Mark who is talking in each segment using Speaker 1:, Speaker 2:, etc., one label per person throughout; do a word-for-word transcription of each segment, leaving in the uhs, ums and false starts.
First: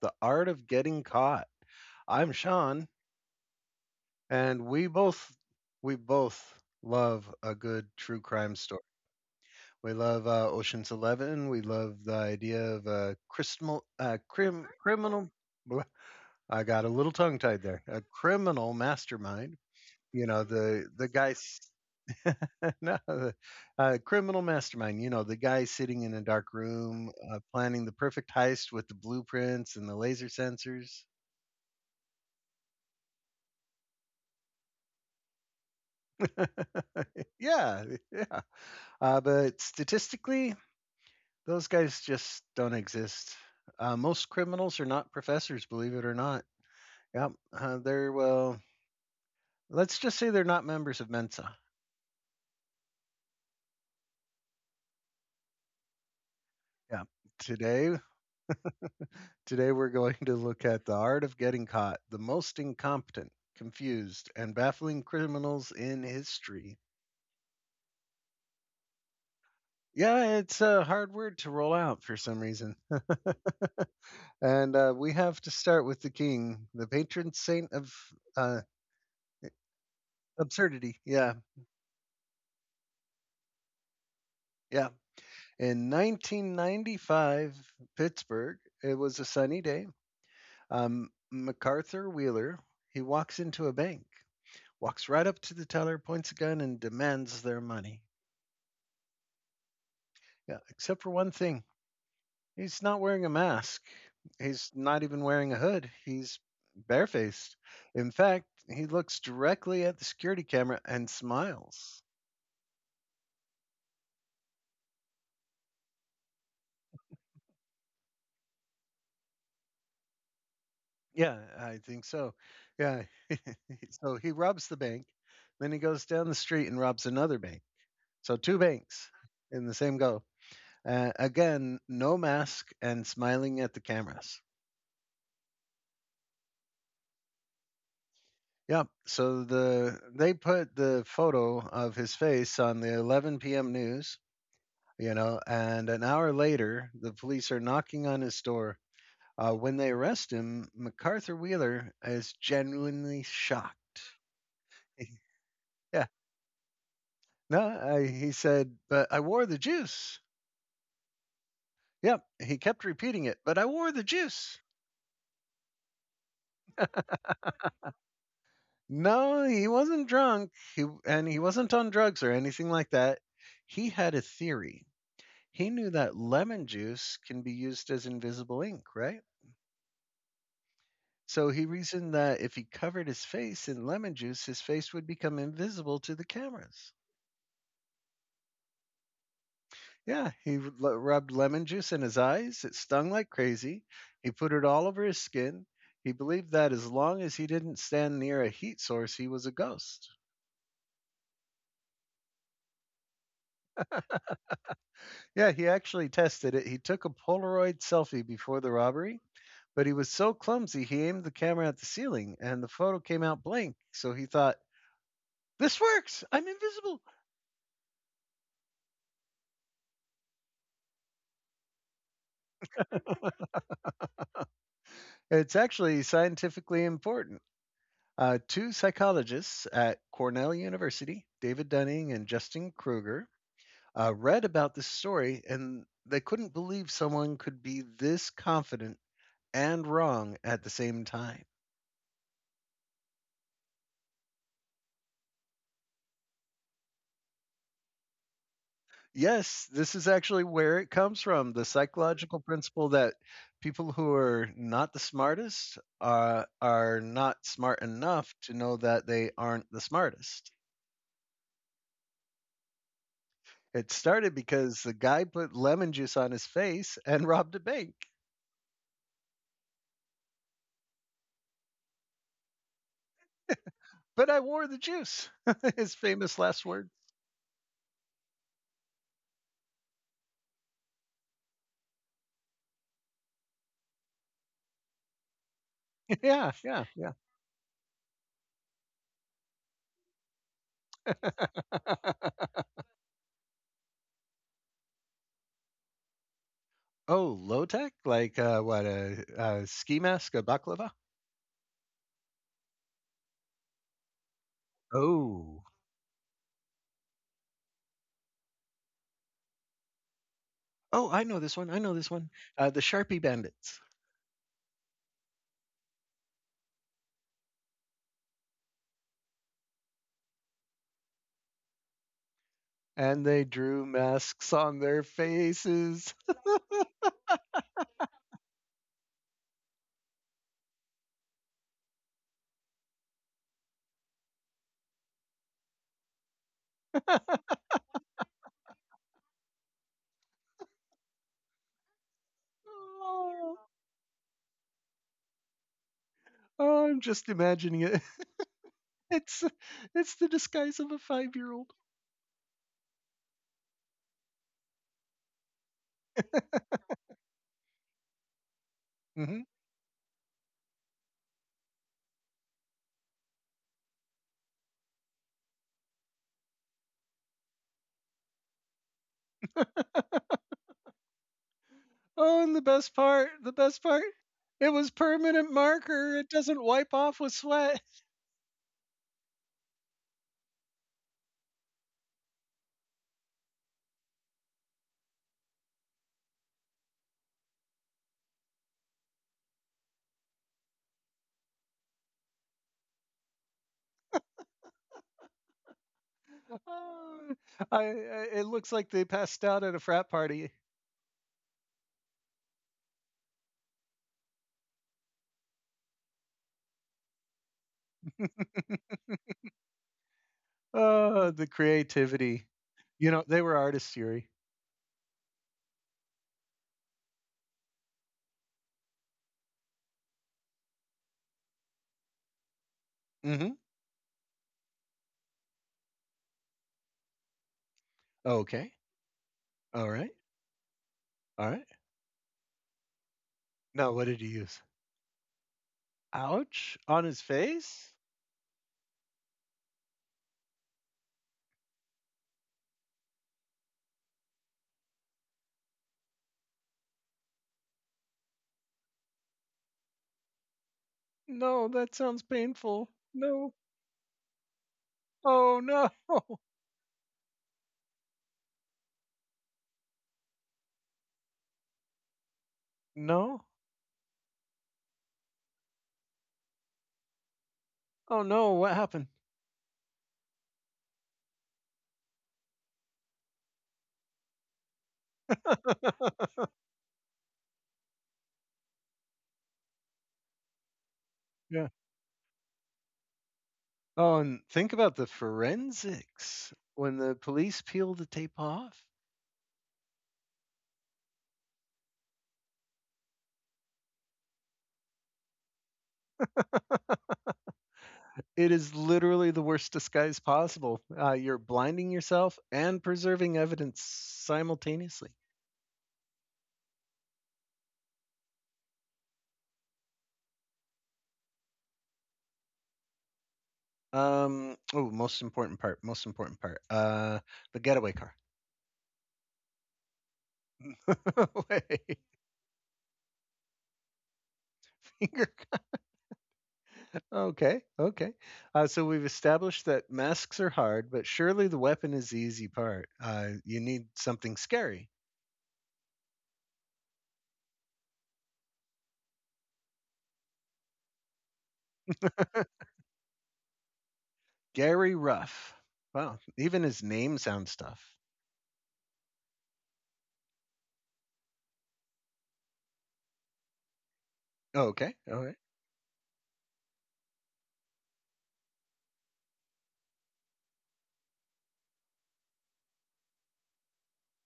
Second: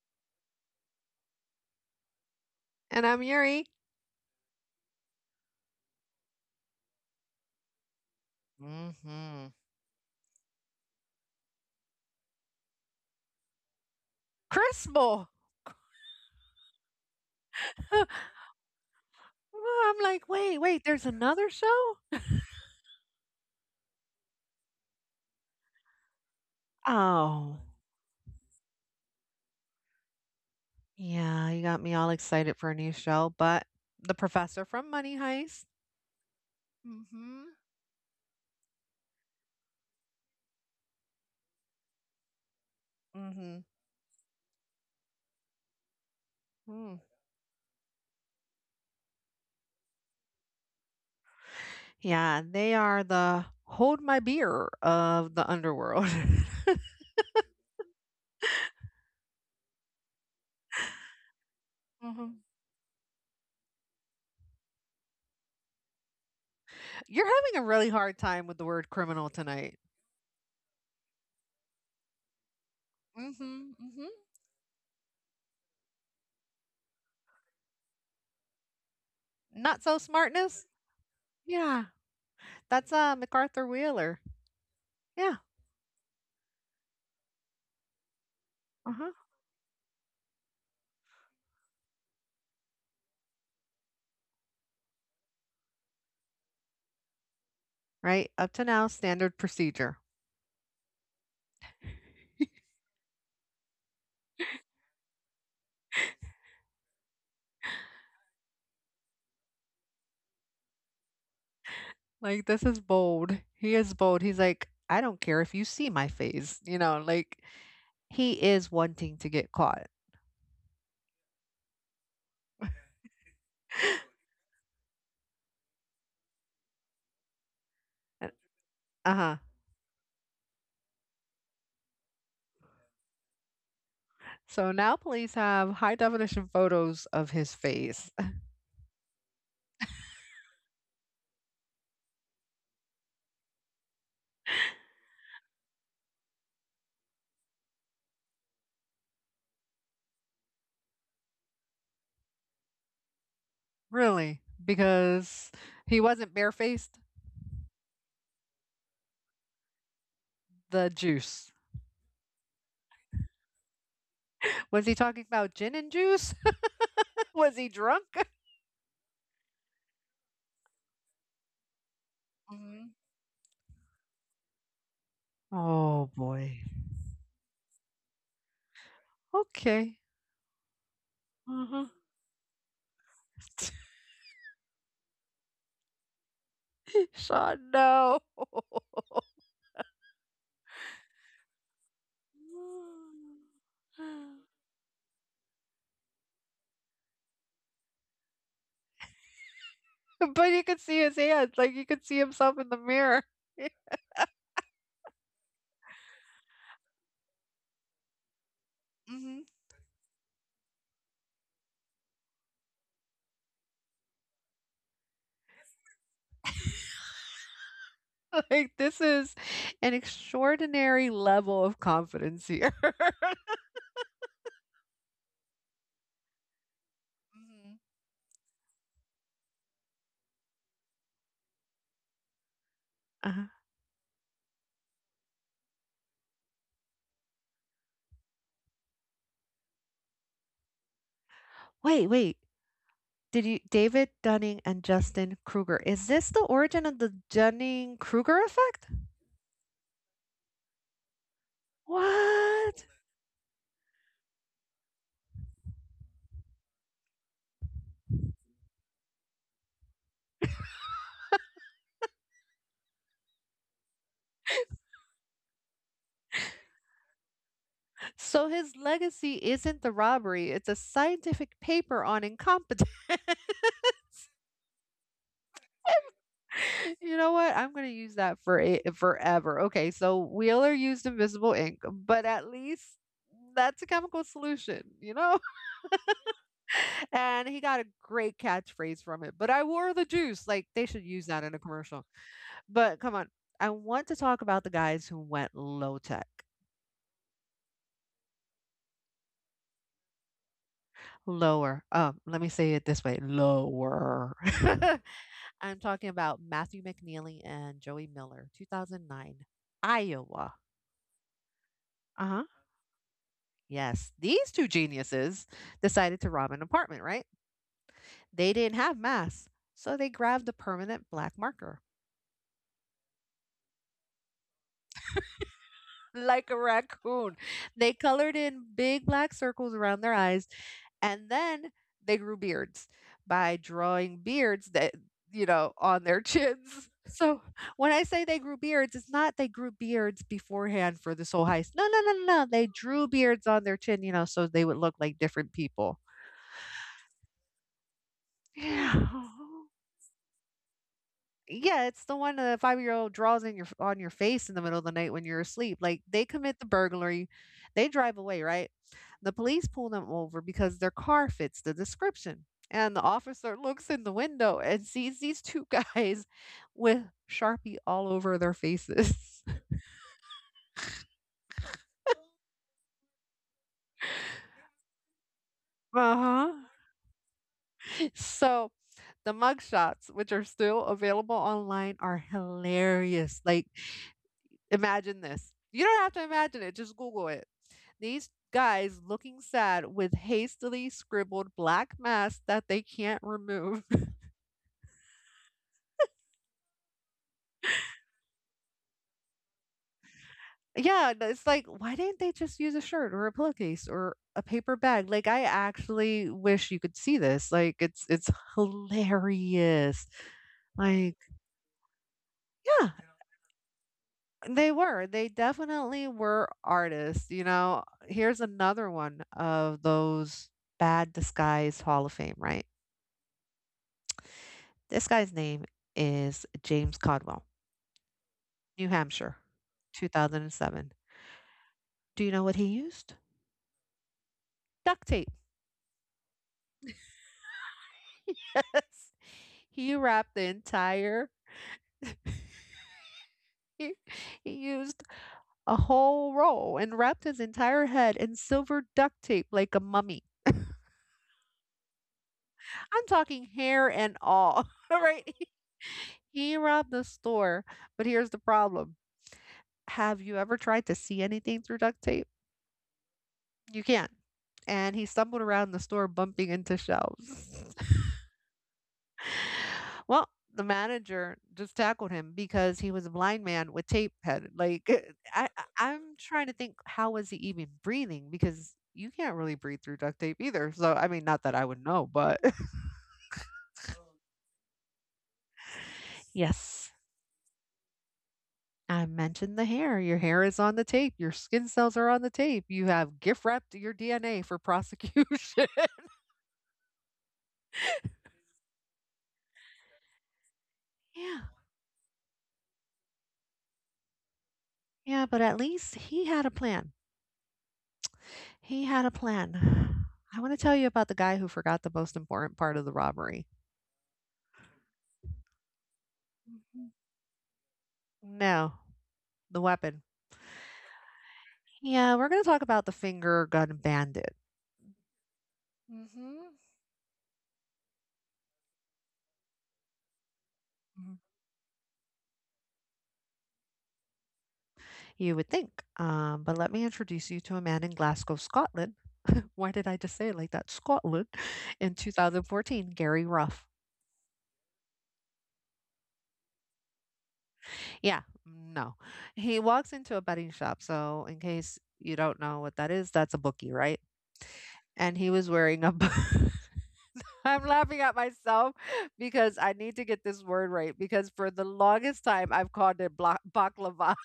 Speaker 1: the art of getting caught. I'm Sean,
Speaker 2: And I'm Yuri.
Speaker 1: and we both we both love a good true crime story.
Speaker 2: Mhm.
Speaker 1: We love uh, Ocean's Eleven. We love the idea of a criminal uh, crim,
Speaker 2: Crispo.
Speaker 1: criminal. blah, I got a little tongue tied there. A criminal mastermind.
Speaker 2: I'm
Speaker 1: You
Speaker 2: like,
Speaker 1: know
Speaker 2: wait, wait,
Speaker 1: the
Speaker 2: there's
Speaker 1: the guy
Speaker 2: another show?
Speaker 1: No, the, uh, criminal mastermind. You know, the guy sitting in a dark room, uh,
Speaker 2: Oh,
Speaker 1: planning the perfect heist with the blueprints and the laser sensors.
Speaker 2: yeah, you got me all excited for a new show, but the professor from Money Heist. Hmm.
Speaker 1: Yeah, yeah. Uh, but statistically, those guys just don't exist.
Speaker 2: Mhm.
Speaker 1: Uh, most criminals are not professors, believe it or not.
Speaker 2: Mhm.
Speaker 1: Yep. Uh, they're, well, let's just say they're not members of Mensa.
Speaker 2: Yeah, they are the hold my beer of the underworld.
Speaker 1: Yeah. Today, Today we're going to look at the art of getting caught, the
Speaker 2: Mhm.
Speaker 1: most incompetent, confused, and baffling criminals in history.
Speaker 2: You're having a really hard time with the word criminal tonight.
Speaker 1: Yeah, it's a hard word to roll out for some reason.
Speaker 2: mm Mhm. mm Mhm.
Speaker 1: and uh, we have to start with the king, the patron saint of uh,
Speaker 2: Not so smartness?
Speaker 1: absurdity. Yeah,
Speaker 2: Yeah, that's uh, MacArthur Wheeler.
Speaker 1: yeah.
Speaker 2: Yeah,
Speaker 1: In nineteen ninety-five, Pittsburgh,
Speaker 2: uh
Speaker 1: it
Speaker 2: huh.
Speaker 1: was a sunny day. Um, MacArthur Wheeler, he walks into a bank, walks right up to the teller, points a gun, and demands their money.
Speaker 2: Right? Up to now, standard procedure.
Speaker 1: Yeah, except for one thing. He's not wearing a mask. He's not even wearing a hood. He's barefaced. In fact, he looks directly at the security camera and smiles.
Speaker 2: Like, this is bold. He is bold. He's like, I don't care if you see my face, you know, like he is wanting to get caught.
Speaker 1: Yeah, I think so. Yeah. So he robs the bank, then he goes down the street and robs another bank. So two banks
Speaker 2: Uh huh.
Speaker 1: in the same go. Uh, again, no mask and smiling at the cameras.
Speaker 2: So now police have high definition photos of his face.
Speaker 1: Yeah. So the they put the photo of his face on the eleven p m news, you know, and an hour later, the police are knocking on his door. Uh, when they arrest him, MacArthur Wheeler is genuinely shocked.
Speaker 2: Really? Because he
Speaker 1: Yeah,
Speaker 2: wasn't barefaced?
Speaker 1: no, I, he said, but I wore the juice.
Speaker 2: The juice.
Speaker 1: Yep, he kept repeating it, but I wore the juice.
Speaker 2: Was he talking about gin and juice? Was he drunk?
Speaker 1: No, he wasn't drunk, he, and he wasn't on drugs or anything like
Speaker 2: Mhm.
Speaker 1: that. He had a theory. He knew
Speaker 2: Oh
Speaker 1: that
Speaker 2: boy.
Speaker 1: lemon juice can be used as invisible ink, right?
Speaker 2: Okay.
Speaker 1: So he
Speaker 2: Uh-huh.
Speaker 1: reasoned that if he covered his face in lemon juice, his face would become invisible to the cameras.
Speaker 2: Sean, no.
Speaker 1: Yeah, he r- l- rubbed lemon juice in his eyes. It stung like crazy. He put it all over his skin. He believed that as long as he didn't stand near a heat source, he was a ghost.
Speaker 2: But you could see his hands, like you could see himself in the mirror.
Speaker 1: Yeah, he actually tested it. He took a Polaroid selfie before the robbery,
Speaker 2: Hmm.
Speaker 1: but he was so clumsy, he aimed the camera at the ceiling and the photo came out blank. So he thought, this works. I'm invisible.
Speaker 2: Like this is an extraordinary level of confidence here.
Speaker 1: It's actually scientifically important.
Speaker 2: Hmm.
Speaker 1: Uh, two psychologists at Cornell University, David Dunning and Justin Kruger,
Speaker 2: Uh,
Speaker 1: uh, read about this story and they couldn't believe someone could be this confident and wrong at the same time.
Speaker 2: wait, wait. Did you David Dunning and Justin Kruger? Is this the origin of the Dunning Kruger effect?
Speaker 1: Yes, this is actually where it comes from, the psychological
Speaker 2: What?
Speaker 1: principle that people who are not the smartest uh, are not smart enough to know that they aren't the smartest. It started because the guy put lemon juice on his face and robbed a bank.
Speaker 2: So his legacy isn't the robbery, it's a scientific paper on incompetence.
Speaker 1: But I wore the juice. His famous last word.
Speaker 2: You know what? I'm gonna use that for it forever. Okay, so Wheeler used invisible ink, but at least that's a chemical solution, you know?
Speaker 1: Yeah, yeah, yeah.
Speaker 2: And he got a great catchphrase from it. But I wore the juice. Like they should use that in a commercial. But come on. I want to talk about the guys who went low tech.
Speaker 1: Oh, low tech, like uh, what a, a ski mask, a baklava.
Speaker 2: Lower. Um, let me say it this way. Lower.
Speaker 1: Oh,
Speaker 2: I'm talking about Matthew McNeely and Joey Miller, twenty oh nine, Iowa.
Speaker 1: oh, I know this one. I know this one.
Speaker 2: Uh-huh.
Speaker 1: Uh, the Sharpie Bandits,
Speaker 2: Yes, these two geniuses decided to rob an apartment, right? They didn't have masks, so they grabbed a permanent black marker.
Speaker 1: and they drew masks on their faces.
Speaker 2: Like a raccoon. They colored in big black circles around their eyes, and then they grew beards by drawing beards that, you know, on their chins. So when I say they grew beards, it's not they grew beards beforehand for this whole heist. No, no, no, no. no. They drew beards
Speaker 1: Oh,
Speaker 2: on their chin, you know, so they would look like different people.
Speaker 1: oh, I'm just imagining it.
Speaker 2: Yeah.
Speaker 1: It's it's the disguise of a five year old.
Speaker 2: Yeah, it's the one the five-year-old draws in your on your face in the middle of the night when you're asleep, like, they commit the burglary, they drive away, right? The
Speaker 1: Hmm.
Speaker 2: police pull them over because their car fits the description, and the officer looks in the window and sees these two guys with Sharpie all over their faces.
Speaker 1: Oh, and the best part, the best part, it was permanent marker. It
Speaker 2: Uh-huh.
Speaker 1: doesn't wipe off with sweat.
Speaker 2: So, the mugshots, which are still available online, are hilarious, like, imagine this. You don't have to imagine it, just Google it. These guys looking sad with hastily scribbled black masks that they can't remove.
Speaker 1: Uh, I, I it looks like they passed out at a frat party.
Speaker 2: Yeah, it's like, why didn't they just use a shirt or a pillowcase or a paper bag? Like I actually wish you could see this. Like it's it's hilarious. Like,
Speaker 1: Oh, the creativity.
Speaker 2: yeah,
Speaker 1: You know, they were artists, Yuri.
Speaker 2: they were. They definitely were artists, you know. Here's another one of those bad disguise Hall of Fame, right?
Speaker 1: Mm-hmm.
Speaker 2: This guy's name is James Codwell,
Speaker 1: Okay.
Speaker 2: New Hampshire,
Speaker 1: All right.
Speaker 2: two thousand seven.
Speaker 1: All right.
Speaker 2: Do you know what he used?
Speaker 1: Now, what did he use?
Speaker 2: Duct tape.
Speaker 1: Ouch. On his face?
Speaker 2: Yes. He wrapped the entire, he, he used a whole roll and wrapped his entire head in silver duct tape like a mummy.
Speaker 1: No, that sounds painful.
Speaker 2: I'm talking
Speaker 1: No.
Speaker 2: hair and all, right?
Speaker 1: Oh, no.
Speaker 2: He robbed the store, but here's the problem. Have you ever tried to see anything through duct tape?
Speaker 1: No.
Speaker 2: You can't. And he stumbled around the store bumping into shelves.
Speaker 1: Oh, no. What happened?
Speaker 2: Well, the manager just tackled him because he was a blind man with tape head. Like I, I- I'm trying to think, how was he even breathing? Because you can't really breathe through duct tape either. So I mean, not that I
Speaker 1: Yeah.
Speaker 2: would know, but
Speaker 1: Oh, and think about the forensics.
Speaker 2: yes,
Speaker 1: When the police peel the tape off,
Speaker 2: I mentioned the hair. Your hair is on the tape. Your skin cells are on the tape. You have gift wrapped your D N A for prosecution.
Speaker 1: it is literally the worst disguise possible. Uh, you're
Speaker 2: Yeah,
Speaker 1: blinding yourself and preserving evidence simultaneously.
Speaker 2: yeah, but at least he had a plan. He had a plan. I want to tell you about the guy who forgot the most important part of the robbery.
Speaker 1: Um, oh, Most important part. Most important part. Uh, the getaway car.
Speaker 2: No, the weapon.
Speaker 1: Wait,
Speaker 2: Yeah, we're going to talk about the finger gun bandit.
Speaker 1: finger gun.
Speaker 2: Mm-hmm.
Speaker 1: Okay, okay. Uh, so we've established that masks are hard, but
Speaker 2: Mhm.
Speaker 1: surely the weapon is the easy part. Uh, you need something scary.
Speaker 2: You would think, um, but let me introduce you to a man in Glasgow, Scotland. Why did I just say it like that? Scotland in two thousand fourteen, Gary Ruff.
Speaker 1: Gary Ruff. Wow, even his name sounds tough.
Speaker 2: Yeah, no. He walks into a betting shop. So, in case you don't know what that is, that's a bookie, right?
Speaker 1: Oh, okay,
Speaker 2: And
Speaker 1: all
Speaker 2: he
Speaker 1: right.
Speaker 2: was wearing a. bu- I'm laughing at myself because I need to get this word right because for the longest time I've called it bla- baklava.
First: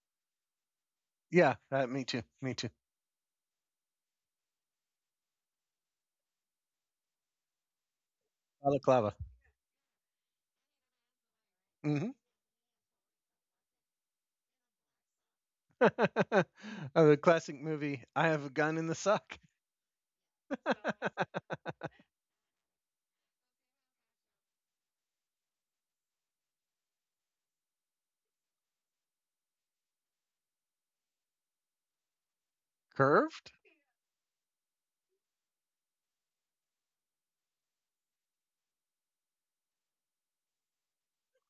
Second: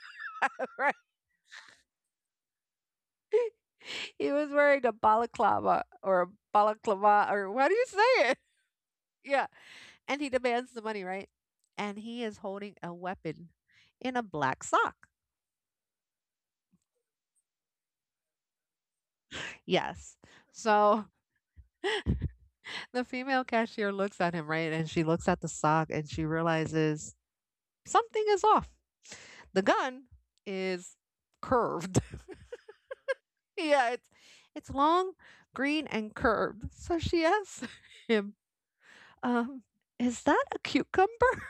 Speaker 2: Right.
Speaker 1: Yeah, uh, me too. Me too.
Speaker 2: He was wearing a balaclava or a balaclava or how do you say it?
Speaker 1: Balaclava.
Speaker 2: Yeah. And he demands the money, right? And
Speaker 1: Hmm.
Speaker 2: he is holding a weapon in a black sock.
Speaker 1: Uh, the classic movie, I Have a Gun in the Sock.
Speaker 2: Yes. So the female cashier looks at him, right? And she looks at the sock and she realizes something is off. The gun is curved.
Speaker 1: Curved?
Speaker 2: Yeah, it's it's long, green, and curved. So she asks him, um, is that a cucumber?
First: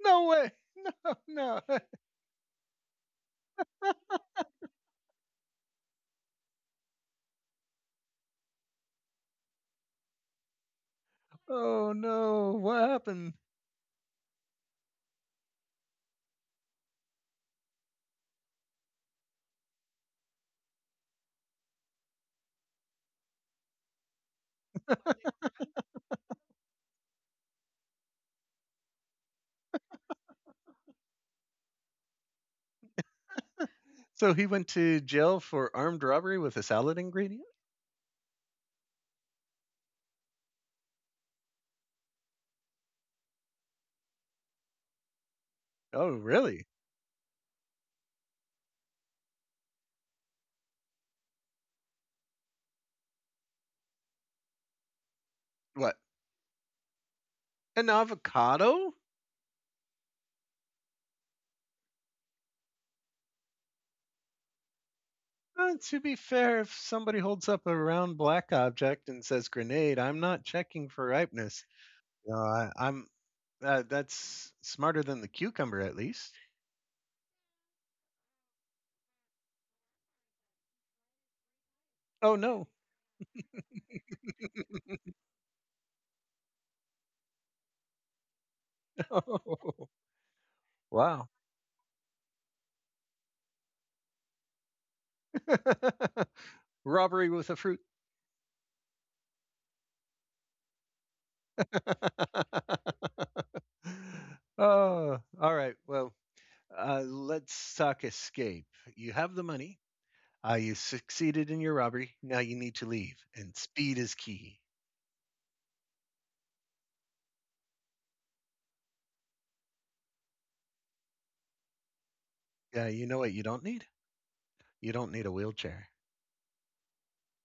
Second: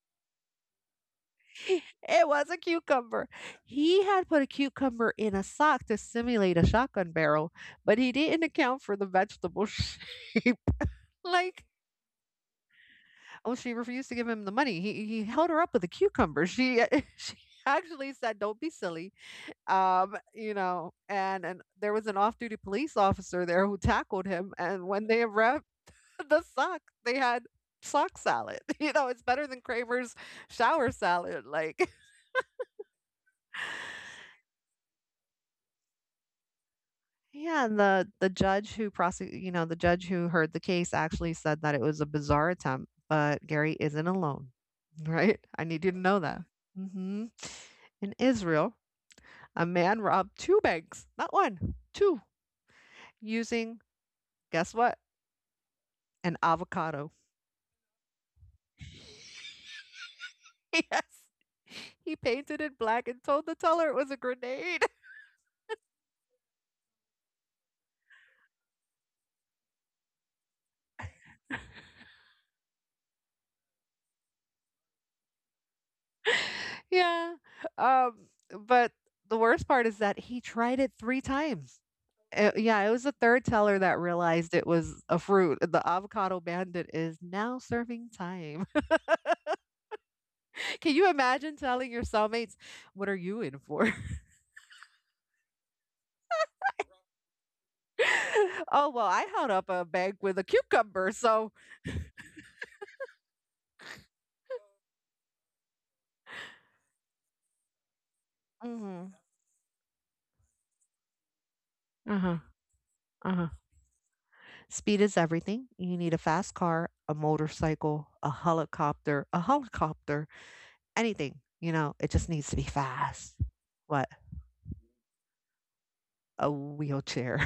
Speaker 1: No way. No, no.
Speaker 2: It was a cucumber. He had put a cucumber in a sock to simulate a shotgun barrel, but he didn't account for the vegetable shape. Like,
Speaker 1: Oh, no. What happened?
Speaker 2: oh, she refused to give him the money. He he held her up with a cucumber. She she actually said, "Don't be silly." Um, you know, and and there was an off-duty police officer there who tackled him, and when they wrapped the sock, they had sock salad. You know, it's better than Kramer's shower salad. Like.
Speaker 1: So he went to jail for armed robbery with a salad ingredient?
Speaker 2: Yeah, and the the judge who prosec you know, the judge who heard the case actually said that it was a bizarre attempt, but Gary isn't alone, right? I need you to
Speaker 1: Oh,
Speaker 2: know that.
Speaker 1: really?
Speaker 2: Hmm. In Israel, a man robbed two banks, not one, two, using, guess what?
Speaker 1: What?
Speaker 2: An avocado.
Speaker 1: An avocado?
Speaker 2: Yes. He painted it black and told the teller it was a grenade.
Speaker 1: Uh, to be fair, if somebody holds up a round black object and says grenade, I'm not checking for ripeness. No, I, I'm. Uh, that's smarter than the cucumber, at least.
Speaker 2: Yeah. Um, but the worst part is that he tried it three times.
Speaker 1: Oh
Speaker 2: Eh,
Speaker 1: no!
Speaker 2: yeah, it was the third teller that realized it was a fruit. The avocado bandit is now serving time. Can you
Speaker 1: Wow.
Speaker 2: imagine telling your cellmates, "What are you in for?"
Speaker 1: Robbery with a fruit.
Speaker 2: "Oh, well, I held up a bag with a cucumber, so."
Speaker 1: Oh, all right. Well, uh, let's talk escape. You
Speaker 2: Mhm.
Speaker 1: have the money. Uh, you succeeded in your robbery.
Speaker 2: Uh-huh,
Speaker 1: Now you need to leave,
Speaker 2: uh-huh.
Speaker 1: and speed is key.
Speaker 2: Speed is everything. You need a fast car, a motorcycle, a helicopter, a helicopter, anything, you know, it just needs to be
Speaker 1: Yeah, you know what
Speaker 2: fast.
Speaker 1: you don't need?
Speaker 2: What?
Speaker 1: You don't need a wheelchair.
Speaker 2: A wheelchair.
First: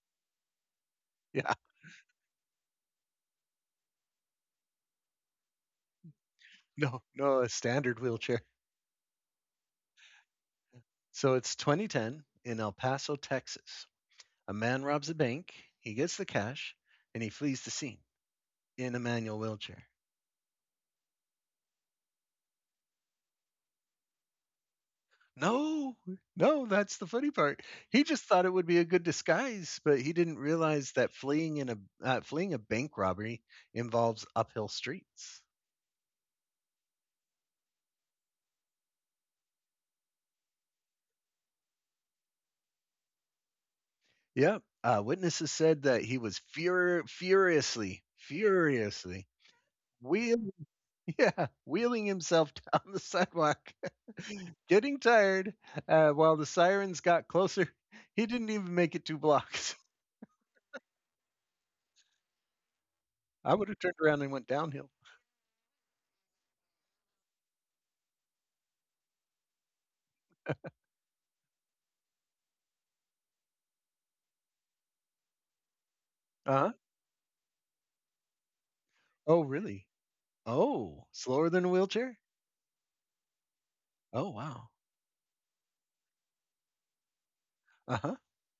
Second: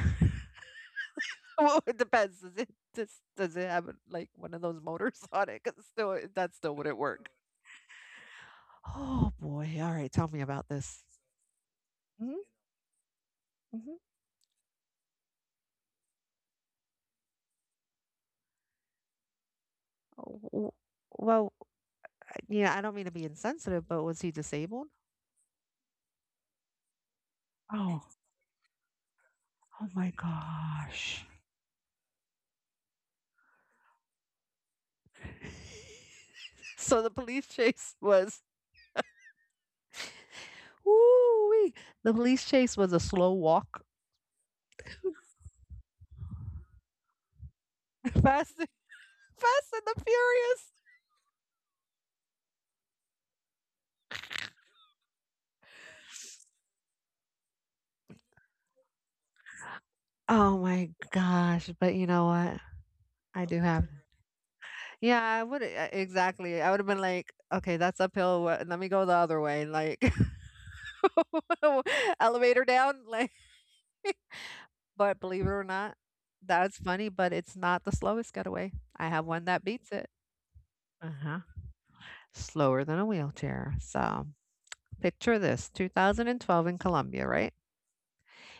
Speaker 1: Yeah,
Speaker 2: Well, it depends. Does it does does it have like one of those motors on it? Because still, that still wouldn't
Speaker 1: no,
Speaker 2: work.
Speaker 1: no, a standard wheelchair.
Speaker 2: Oh boy! All right, tell me about this.
Speaker 1: So it's twenty ten
Speaker 2: Hmm.
Speaker 1: in El Paso, Texas.
Speaker 2: Hmm.
Speaker 1: A man robs a bank. He gets the cash, and he flees the scene in a manual wheelchair.
Speaker 2: Oh, well, yeah, I don't mean to be insensitive, but was he disabled?
Speaker 1: No, no, that's the funny part.
Speaker 2: Oh,
Speaker 1: He just thought it would be a good disguise,
Speaker 2: oh
Speaker 1: but
Speaker 2: my
Speaker 1: he didn't realize that
Speaker 2: gosh!
Speaker 1: fleeing in a uh, fleeing a bank robbery involves uphill streets.
Speaker 2: So the police chase was woo. The police chase was a slow walk,
Speaker 1: Yep. Uh, witnesses said that he was fur- furiously,
Speaker 2: fast, and-
Speaker 1: furiously
Speaker 2: fast and the
Speaker 1: wheel-
Speaker 2: furious.
Speaker 1: yeah, wheeling himself down the sidewalk, getting tired. Uh, while the sirens got closer, he didn't even make it two blocks.
Speaker 2: Oh my gosh! But you know what? I
Speaker 1: I
Speaker 2: do
Speaker 1: would have
Speaker 2: have.
Speaker 1: turned around and went downhill.
Speaker 2: Yeah, I would uh, exactly. I would have been like, okay, that's uphill. Wha- let me go the other way. Like, elevator down. Like, but believe it or not,
Speaker 1: Uh huh.
Speaker 2: that's funny, but it's not the slowest getaway. I have
Speaker 1: Oh,
Speaker 2: one that
Speaker 1: really?
Speaker 2: beats it.
Speaker 1: Oh,
Speaker 2: Uh-huh.
Speaker 1: slower than a wheelchair?
Speaker 2: Slower than a wheelchair. So
Speaker 1: Oh, wow.
Speaker 2: picture this twenty twelve in Colombia, right?
Speaker 1: Uh-huh.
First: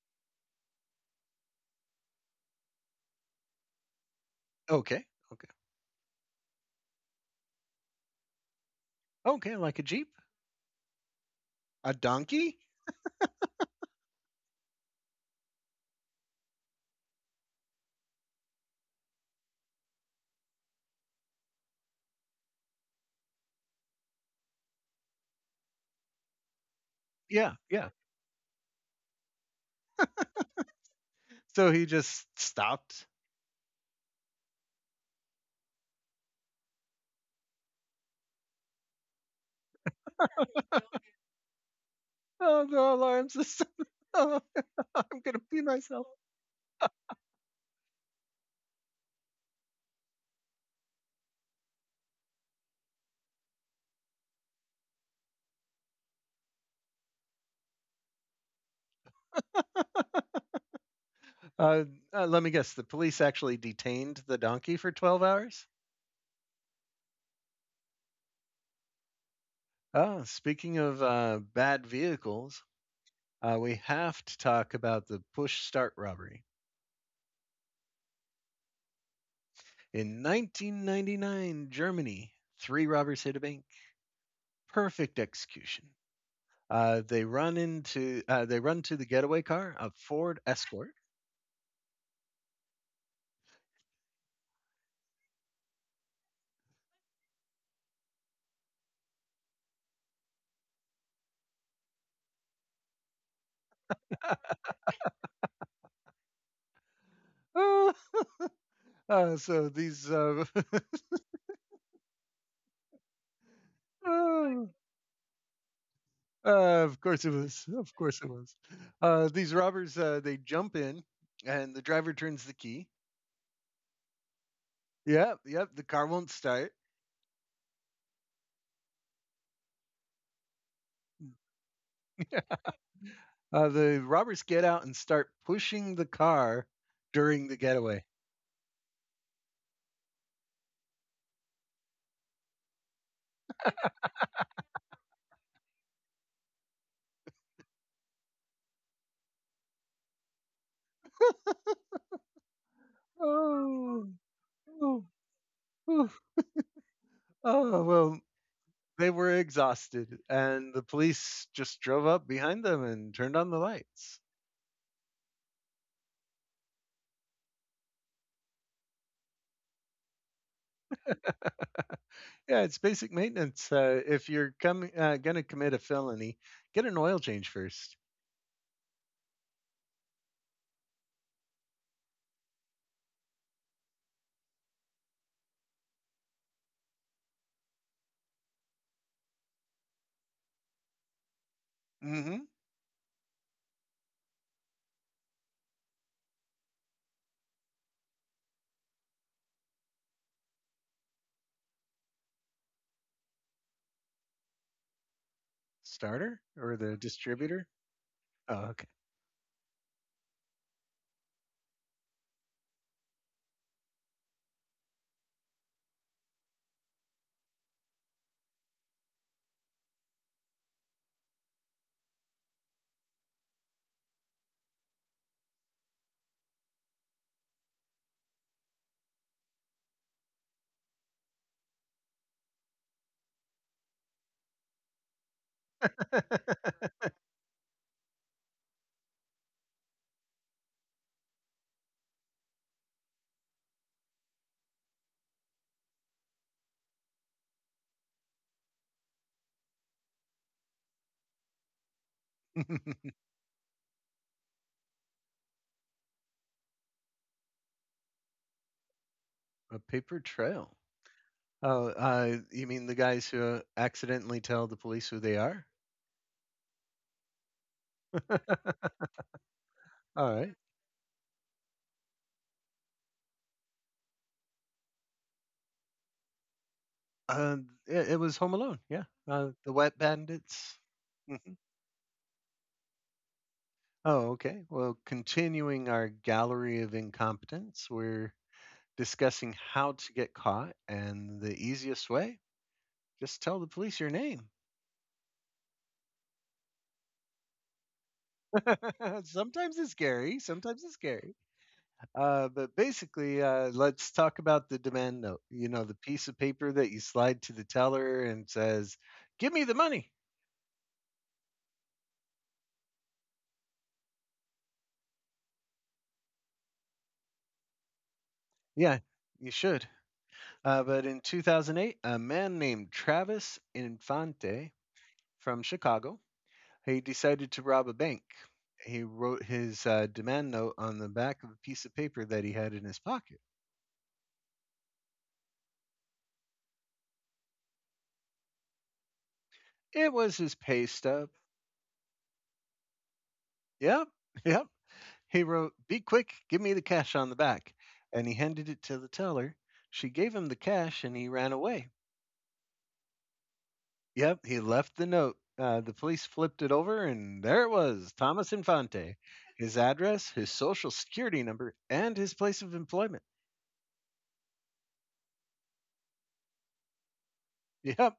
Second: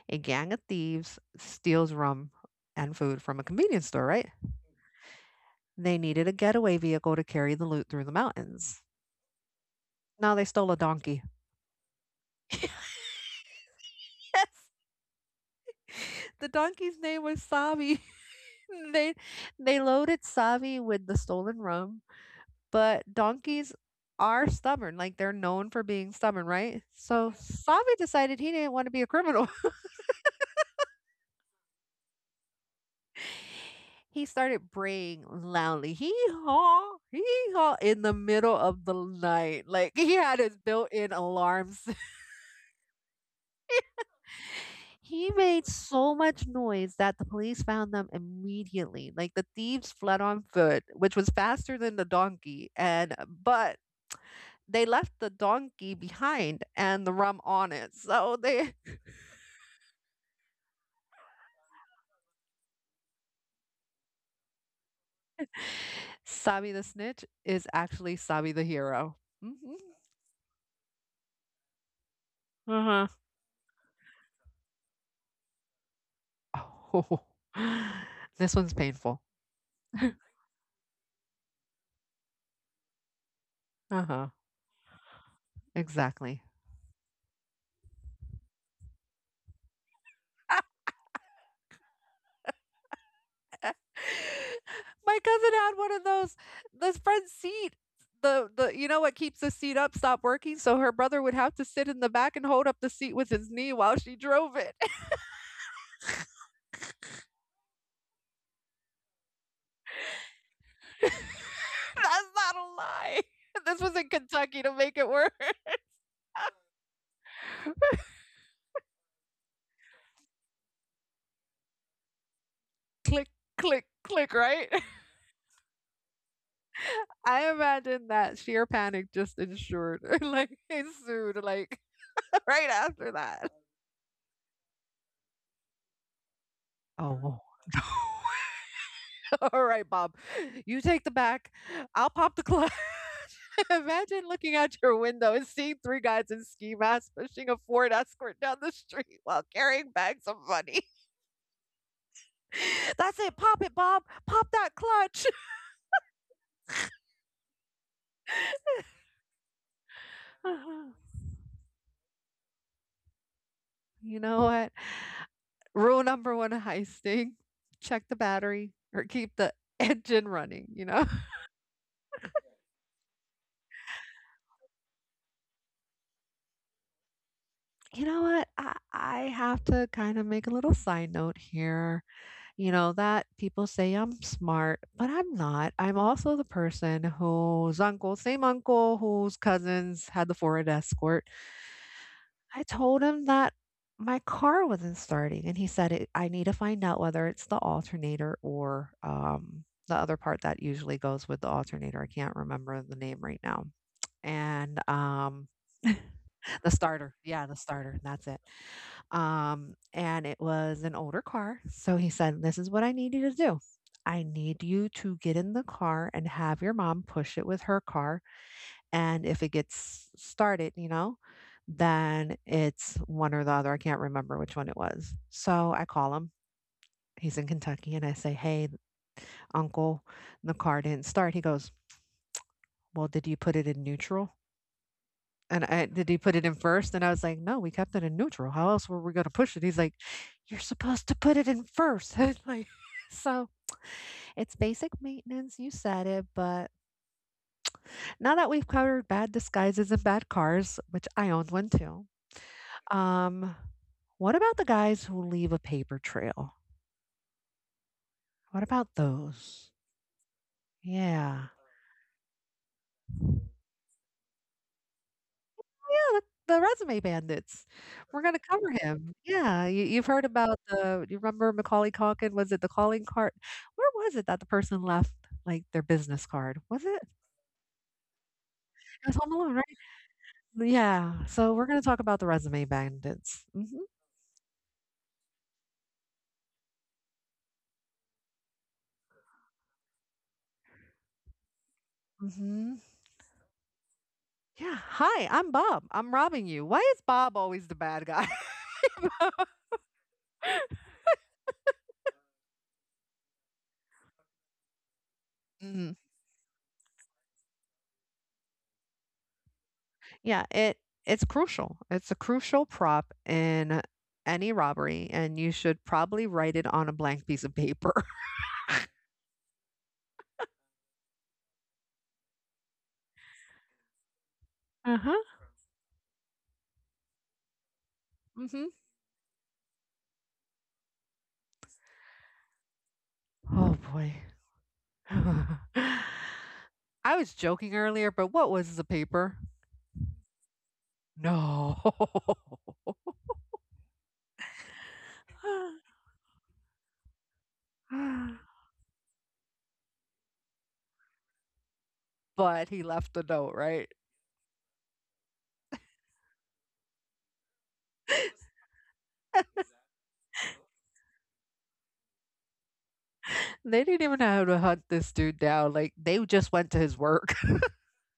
Speaker 2: A gang of thieves steals rum and food from a convenience store, right?
Speaker 1: Okay, okay.
Speaker 2: They needed a getaway vehicle to carry the loot through the mountains.
Speaker 1: Okay, like a Jeep?
Speaker 2: Now they stole a donkey.
Speaker 1: A donkey?
Speaker 2: Yes. The donkey's name was Savi. And They they loaded Savi with the stolen rum, but donkeys are stubborn. Like they're known for being stubborn, right? So
Speaker 1: Yeah, yeah.
Speaker 2: Savi decided he didn't want to be a criminal.
Speaker 1: So he just stopped.
Speaker 2: He started braying loudly. Hee haw, hee haw in the middle of the night. Like he had his built in alarms.
Speaker 1: Oh, the alarm system. Oh, I'm
Speaker 2: He
Speaker 1: gonna pee
Speaker 2: made
Speaker 1: myself.
Speaker 2: so much noise that the police found them immediately. Like the thieves fled on foot, which was faster than the donkey, and but they left the donkey behind and the rum on it. So they
Speaker 1: Uh, uh, Let me guess. The police actually detained the donkey for twelve hours.
Speaker 2: Sabi the snitch is actually Sabi the hero. Hmm.
Speaker 1: Oh, speaking of uh, bad vehicles,
Speaker 2: Uh-huh.
Speaker 1: uh, we have to talk about the push start robbery
Speaker 2: Oh, this one's painful.
Speaker 1: in nineteen ninety-nine, Germany. Three robbers hit a bank.
Speaker 2: Uh-huh.
Speaker 1: Perfect execution.
Speaker 2: Exactly.
Speaker 1: Uh, they run into uh, they run to the getaway car, a Ford Escort.
Speaker 2: My cousin had one of those. This friend's seat, the the you know what keeps the seat up, stopped working, so her brother would have to sit in the back and hold up the seat with his knee while she drove it.
Speaker 1: Ah, uh, so these, uh,
Speaker 2: That's not a lie. This was in Kentucky to make it work.
Speaker 1: uh, of course it was, of course it was. Uh, these robbers, uh, they jump in, and the driver turns the key.
Speaker 2: Click, click, click. Right?
Speaker 1: Yep, yep. The car won't start.
Speaker 2: I imagine that sheer panic just ensured, like ensued, like right after that.
Speaker 1: Uh, the robbers get out and start pushing the car
Speaker 2: Oh.
Speaker 1: during the getaway.
Speaker 2: All right, Bob. You take the back. I'll pop the clutch. Imagine looking out your window and seeing three guys in ski masks pushing a Ford Escort down the street while carrying bags of money. That's it. Pop it, Bob.
Speaker 1: Oh,
Speaker 2: Pop that
Speaker 1: oh,
Speaker 2: clutch.
Speaker 1: oh. Oh well, they were exhausted, and the police just drove up behind them and turned on the lights.
Speaker 2: You know what? Rule number one of heisting, check the battery or keep the engine running, you know?
Speaker 1: Yeah, it's basic maintenance. Uh, if you're coming uh, going to commit a felony, get an oil change first.
Speaker 2: You know what? I, I have to kind of make a little side note here. You know, that people say I'm smart, but I'm not. I'm also the person whose uncle, same uncle whose cousins had the Ford Escort.
Speaker 1: Mm-hmm.
Speaker 2: I told him that my car wasn't starting, and he said, it, I need to find out whether it's the alternator or um, the other part that usually goes with the alternator. I can't remember the name right now. And um,
Speaker 1: Starter
Speaker 2: the
Speaker 1: or the
Speaker 2: starter. Yeah, the
Speaker 1: distributor?
Speaker 2: starter. That's it.
Speaker 1: Oh,
Speaker 2: Um, and it was an older car. So he said, this is what I need you to do. I need you to get in the car and have your mom push it with her car. And if it gets started, you know, then it's one or the other. I can't remember which one it was. So I call him. He's in Kentucky. And I say, hey, uncle, the car didn't start. He goes, well, did you put it in neutral? And I did he put
Speaker 1: okay.
Speaker 2: it in first? And I was like, no, we kept it in neutral. How else were we going to push it? He's like, you're supposed to put it in first. And like, so it's basic maintenance. You said it, but now that we've covered bad disguises and bad cars, which I owned one too. Um, what about the guys who leave a paper trail? What about those?
Speaker 1: A paper trail.
Speaker 2: Yeah.
Speaker 1: Oh, uh, you mean the guys who accidentally tell the police who they are?
Speaker 2: Yeah, the the Resume Bandits. We're gonna cover him. Yeah, you you've heard
Speaker 1: All right.
Speaker 2: about the you remember Macaulay Culkin? Was it The Calling Card? Where was it that the person left, like, their business card? Was it?
Speaker 1: Uh, it, it was Home Alone. Yeah.
Speaker 2: It was Home
Speaker 1: Uh,
Speaker 2: Alone,
Speaker 1: the
Speaker 2: right?
Speaker 1: Wet Bandits.
Speaker 2: Yeah, so
Speaker 1: Mhm.
Speaker 2: we're gonna talk about the Resume Bandits. Mhm,
Speaker 1: Oh, okay. Well, continuing our gallery of incompetence, we're discussing how to get caught and the easiest way.
Speaker 2: mhm.
Speaker 1: Just tell the police your name.
Speaker 2: Yeah, "Hi, I'm Bob. I'm robbing you." Why is Bob always the bad guy?
Speaker 1: Sometimes it's scary. Sometimes it's scary. Uh, but basically, uh, let's talk about the demand note. You know,
Speaker 2: Mhm.
Speaker 1: the piece of paper that you slide to the teller and says, "Give me the money."
Speaker 2: Yeah, it it's crucial. It's a crucial prop in any robbery, and you should probably write it on a blank piece of paper.
Speaker 1: Yeah, you should. Uh, but in two thousand eight, a man named Travis Infante
Speaker 2: Uh-huh.
Speaker 1: from Chicago. He decided to rob a bank.
Speaker 2: Mhm.
Speaker 1: He wrote his uh, demand note on the back of a piece of paper that he had in his pocket.
Speaker 2: Oh boy. I was joking earlier, but what was the paper?
Speaker 1: It was his pay stub.
Speaker 2: No.
Speaker 1: Yep, yep. He wrote, "Be quick, give me the cash," on the back. And he handed it to the teller. She gave him the cash and he ran away.
Speaker 2: But he left the note, right?
Speaker 1: Yep, he left the note. Uh, the police flipped it over and there it was: Thomas Infante, his address, his social security number, and his place of employment.
Speaker 2: They didn't even know how to hunt this dude down. Like they just went to his work.
Speaker 1: Yep.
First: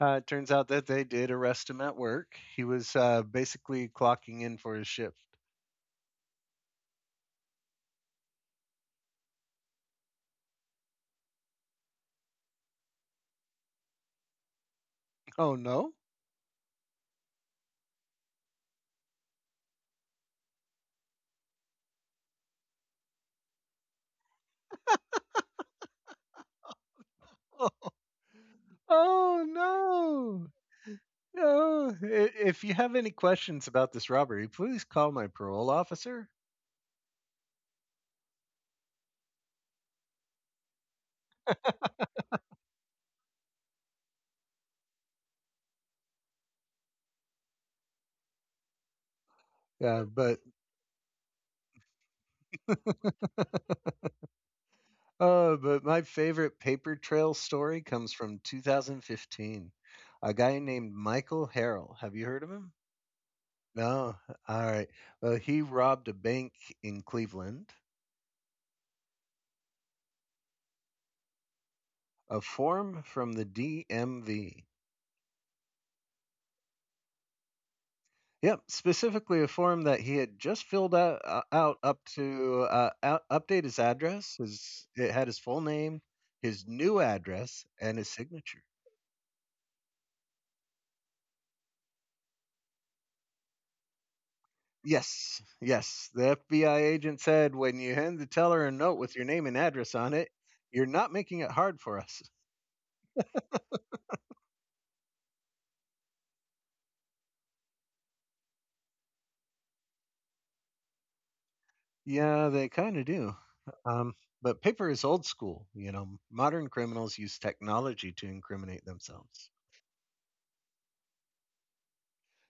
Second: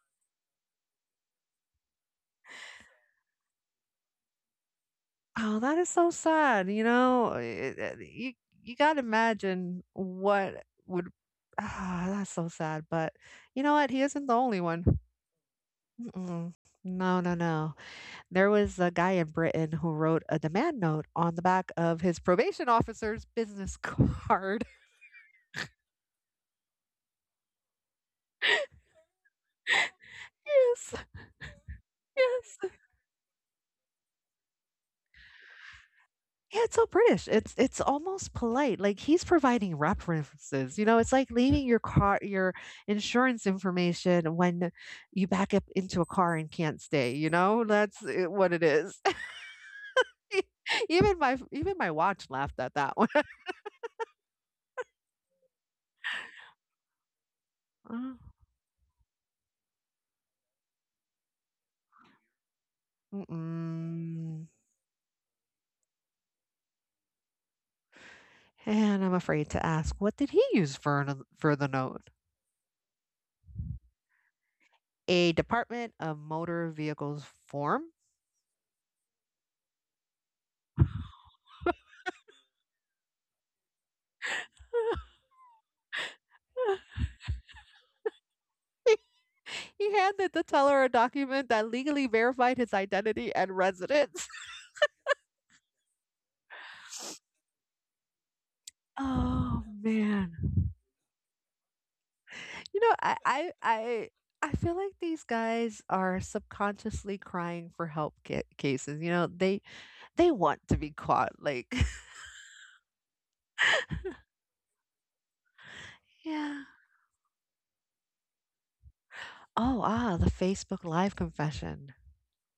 Speaker 1: Uh, it turns out that they did arrest him at work. He was uh, basically clocking in for his shift.
Speaker 2: Oh, that is so sad. You know, It- it- you you gotta imagine what would. Ah, that's so sad. But you know what? He isn't the only one.
Speaker 1: Oh no!
Speaker 2: Mm-mm. No, no, no. There was a guy in Britain who wrote a demand note on the back of his probation officer's business card.
Speaker 1: Oh no!
Speaker 2: Yes,
Speaker 1: No! I-
Speaker 2: yes.
Speaker 1: If you have any questions about this robbery, please call my parole officer.
Speaker 2: Yeah, it's so British. It's it's almost polite. Like he's providing references. You know, it's like leaving your car your insurance information when you back up into a car and can't stay, you know? That's uh, what it is.
Speaker 1: Yeah, but
Speaker 2: even my even my watch laughed at that one.
Speaker 1: uh, but my favorite paper trail story
Speaker 2: Uh,
Speaker 1: comes from twenty fifteen. A guy named Michael Harrell. Have you heard of him? No.
Speaker 2: Mm-mm.
Speaker 1: All right. Well, he robbed a bank in Cleveland.
Speaker 2: And I'm afraid to ask, what did he use for an, for the note?
Speaker 1: A form from the D M V.
Speaker 2: A Department of Motor Vehicles form.
Speaker 1: Yep, specifically a form that he had just filled out, uh, out up to uh, out, update his address. His it had his full name, his new address, and his signature.
Speaker 2: He he handed the teller a document that legally verified his identity and residence.
Speaker 1: Yes, yes. The F B I agent said when you hand the teller a note with your name
Speaker 2: Oh,
Speaker 1: and address on
Speaker 2: man.
Speaker 1: it, you're not making it hard for us.
Speaker 2: You know, I I I I feel like these guys are subconsciously crying for help ca- cases. You know, they they want to be caught. Like,
Speaker 1: Yeah, they kind of do. Um, but paper is old school. You know,
Speaker 2: Yeah.
Speaker 1: modern criminals use technology to incriminate themselves.
Speaker 2: Oh ah, the Facebook Live confession.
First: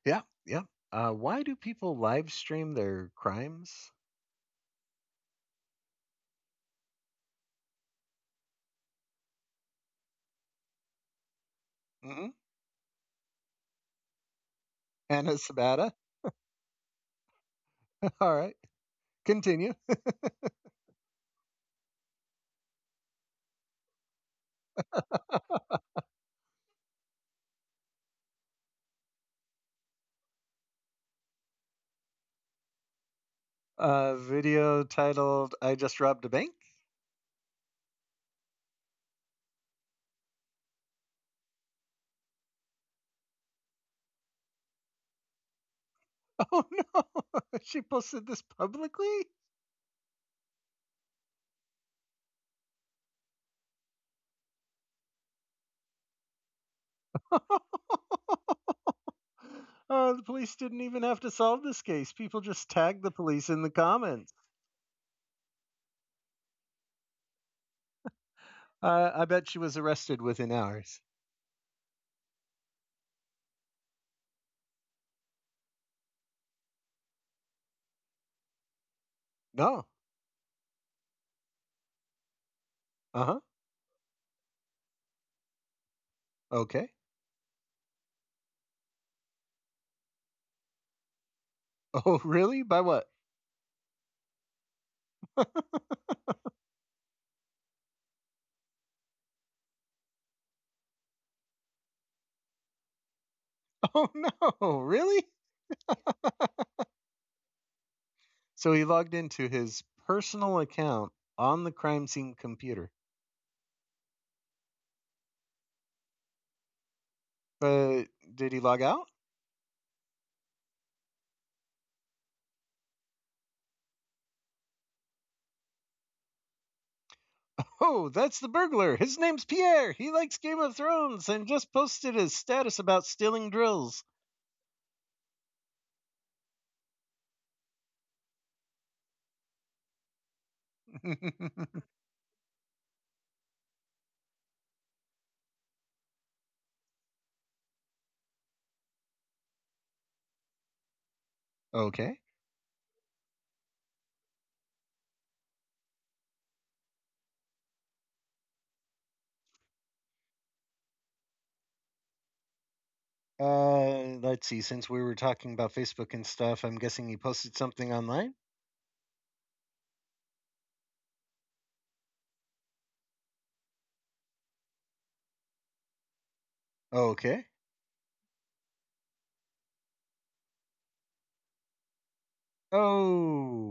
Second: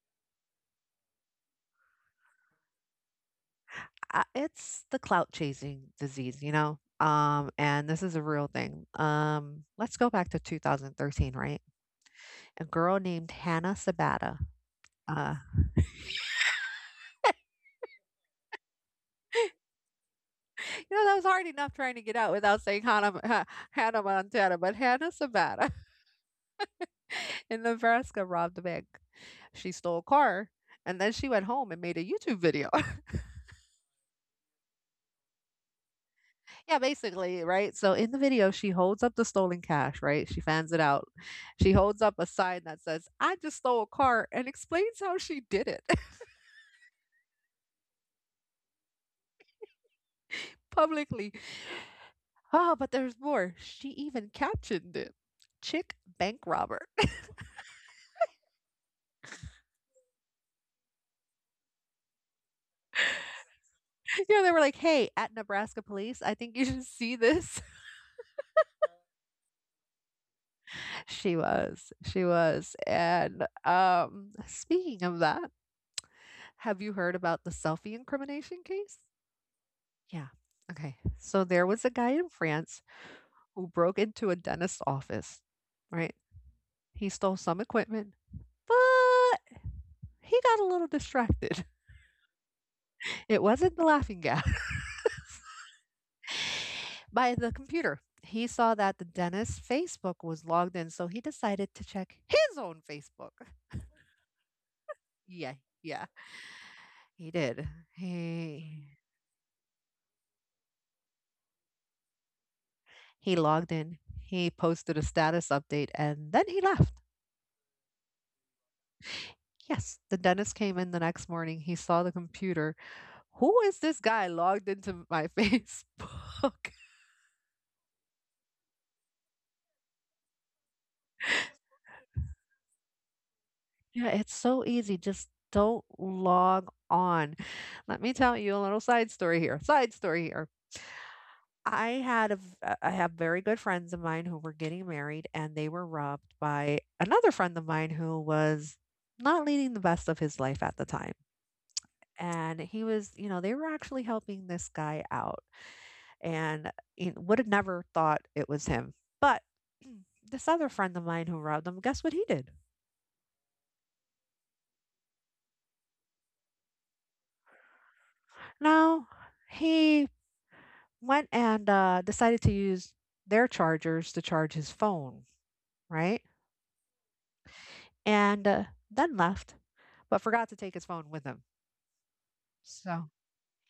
Speaker 1: Yeah, yeah. Uh, why do people live stream their crimes?
Speaker 2: I it's the clout chasing disease, you know? Um, and this is a real thing. Um, let's go back to two thousand thirteen, right?
Speaker 1: Mm-mm.
Speaker 2: A girl named Hannah Sabata. Uh,
Speaker 1: Anna Sabata. All right, continue.
Speaker 2: you know, that was hard enough trying to get out without saying Hannah, Ha- Hannah Montana, but Hannah Sabata in Nebraska robbed a bank. She stole a car and then she went home and made a YouTube video.
Speaker 1: Uh, video titled "I Just Robbed a Bank."
Speaker 2: Yeah, basically, right? So in the video, she holds up the stolen cash, right? She fans it out. She holds up a sign that says, I just stole a car and explains how she did it
Speaker 1: Oh no, she posted this publicly.
Speaker 2: publicly. Oh, but there's more. She even captioned it. Chick bank robber.
Speaker 1: Uh, the police didn't even have to solve this case. People just tagged the police in the comments.
Speaker 2: You know, they were like, hey, at Nebraska police, I think you should see this.
Speaker 1: Uh, I bet she was arrested within hours.
Speaker 2: She was. She was. And um speaking of that, have you heard about the selfie incrimination case?
Speaker 1: No.
Speaker 2: Yeah. Okay. So there was a guy in France
Speaker 1: Uh huh.
Speaker 2: who broke into a dentist's office, right?
Speaker 1: Okay.
Speaker 2: He stole some equipment, but he got a little distracted.
Speaker 1: Oh, really? By what?
Speaker 2: It wasn't the laughing gas by the computer. He saw that the dentist's Facebook was logged in, so he decided to check his own Facebook.
Speaker 1: Oh no, really?
Speaker 2: Yeah, yeah, he did.
Speaker 1: So he
Speaker 2: He
Speaker 1: logged into his personal account on the crime scene computer.
Speaker 2: he logged in, he posted a status update, and then he left.
Speaker 1: But did he log out?
Speaker 2: Yes, the dentist came in the next morning. He saw the computer. Who is this guy logged into my Facebook?
Speaker 1: Oh, that's the burglar. His name's Pierre. He likes Game of Thrones and just posted his status about stealing drills.
Speaker 2: Yeah, it's so easy. Just don't log on. Let me tell you a little side story here. Side story here. I had a, v- uh, I have very good friends of mine who were getting married and they were robbed by another friend of mine who was not leading the best of his life at the time.
Speaker 1: Okay.
Speaker 2: And he was, you know, they were actually helping this guy out and you know, would have never thought it was him. But this other friend of mine who robbed them, guess what he did?
Speaker 1: Uh, let's see. Since we were talking about Facebook and stuff, I'm guessing he posted something online.
Speaker 2: No, he went and uh, decided to use their chargers to charge his phone, right?
Speaker 1: Okay.
Speaker 2: And uh, then left, but forgot to take his phone with him. So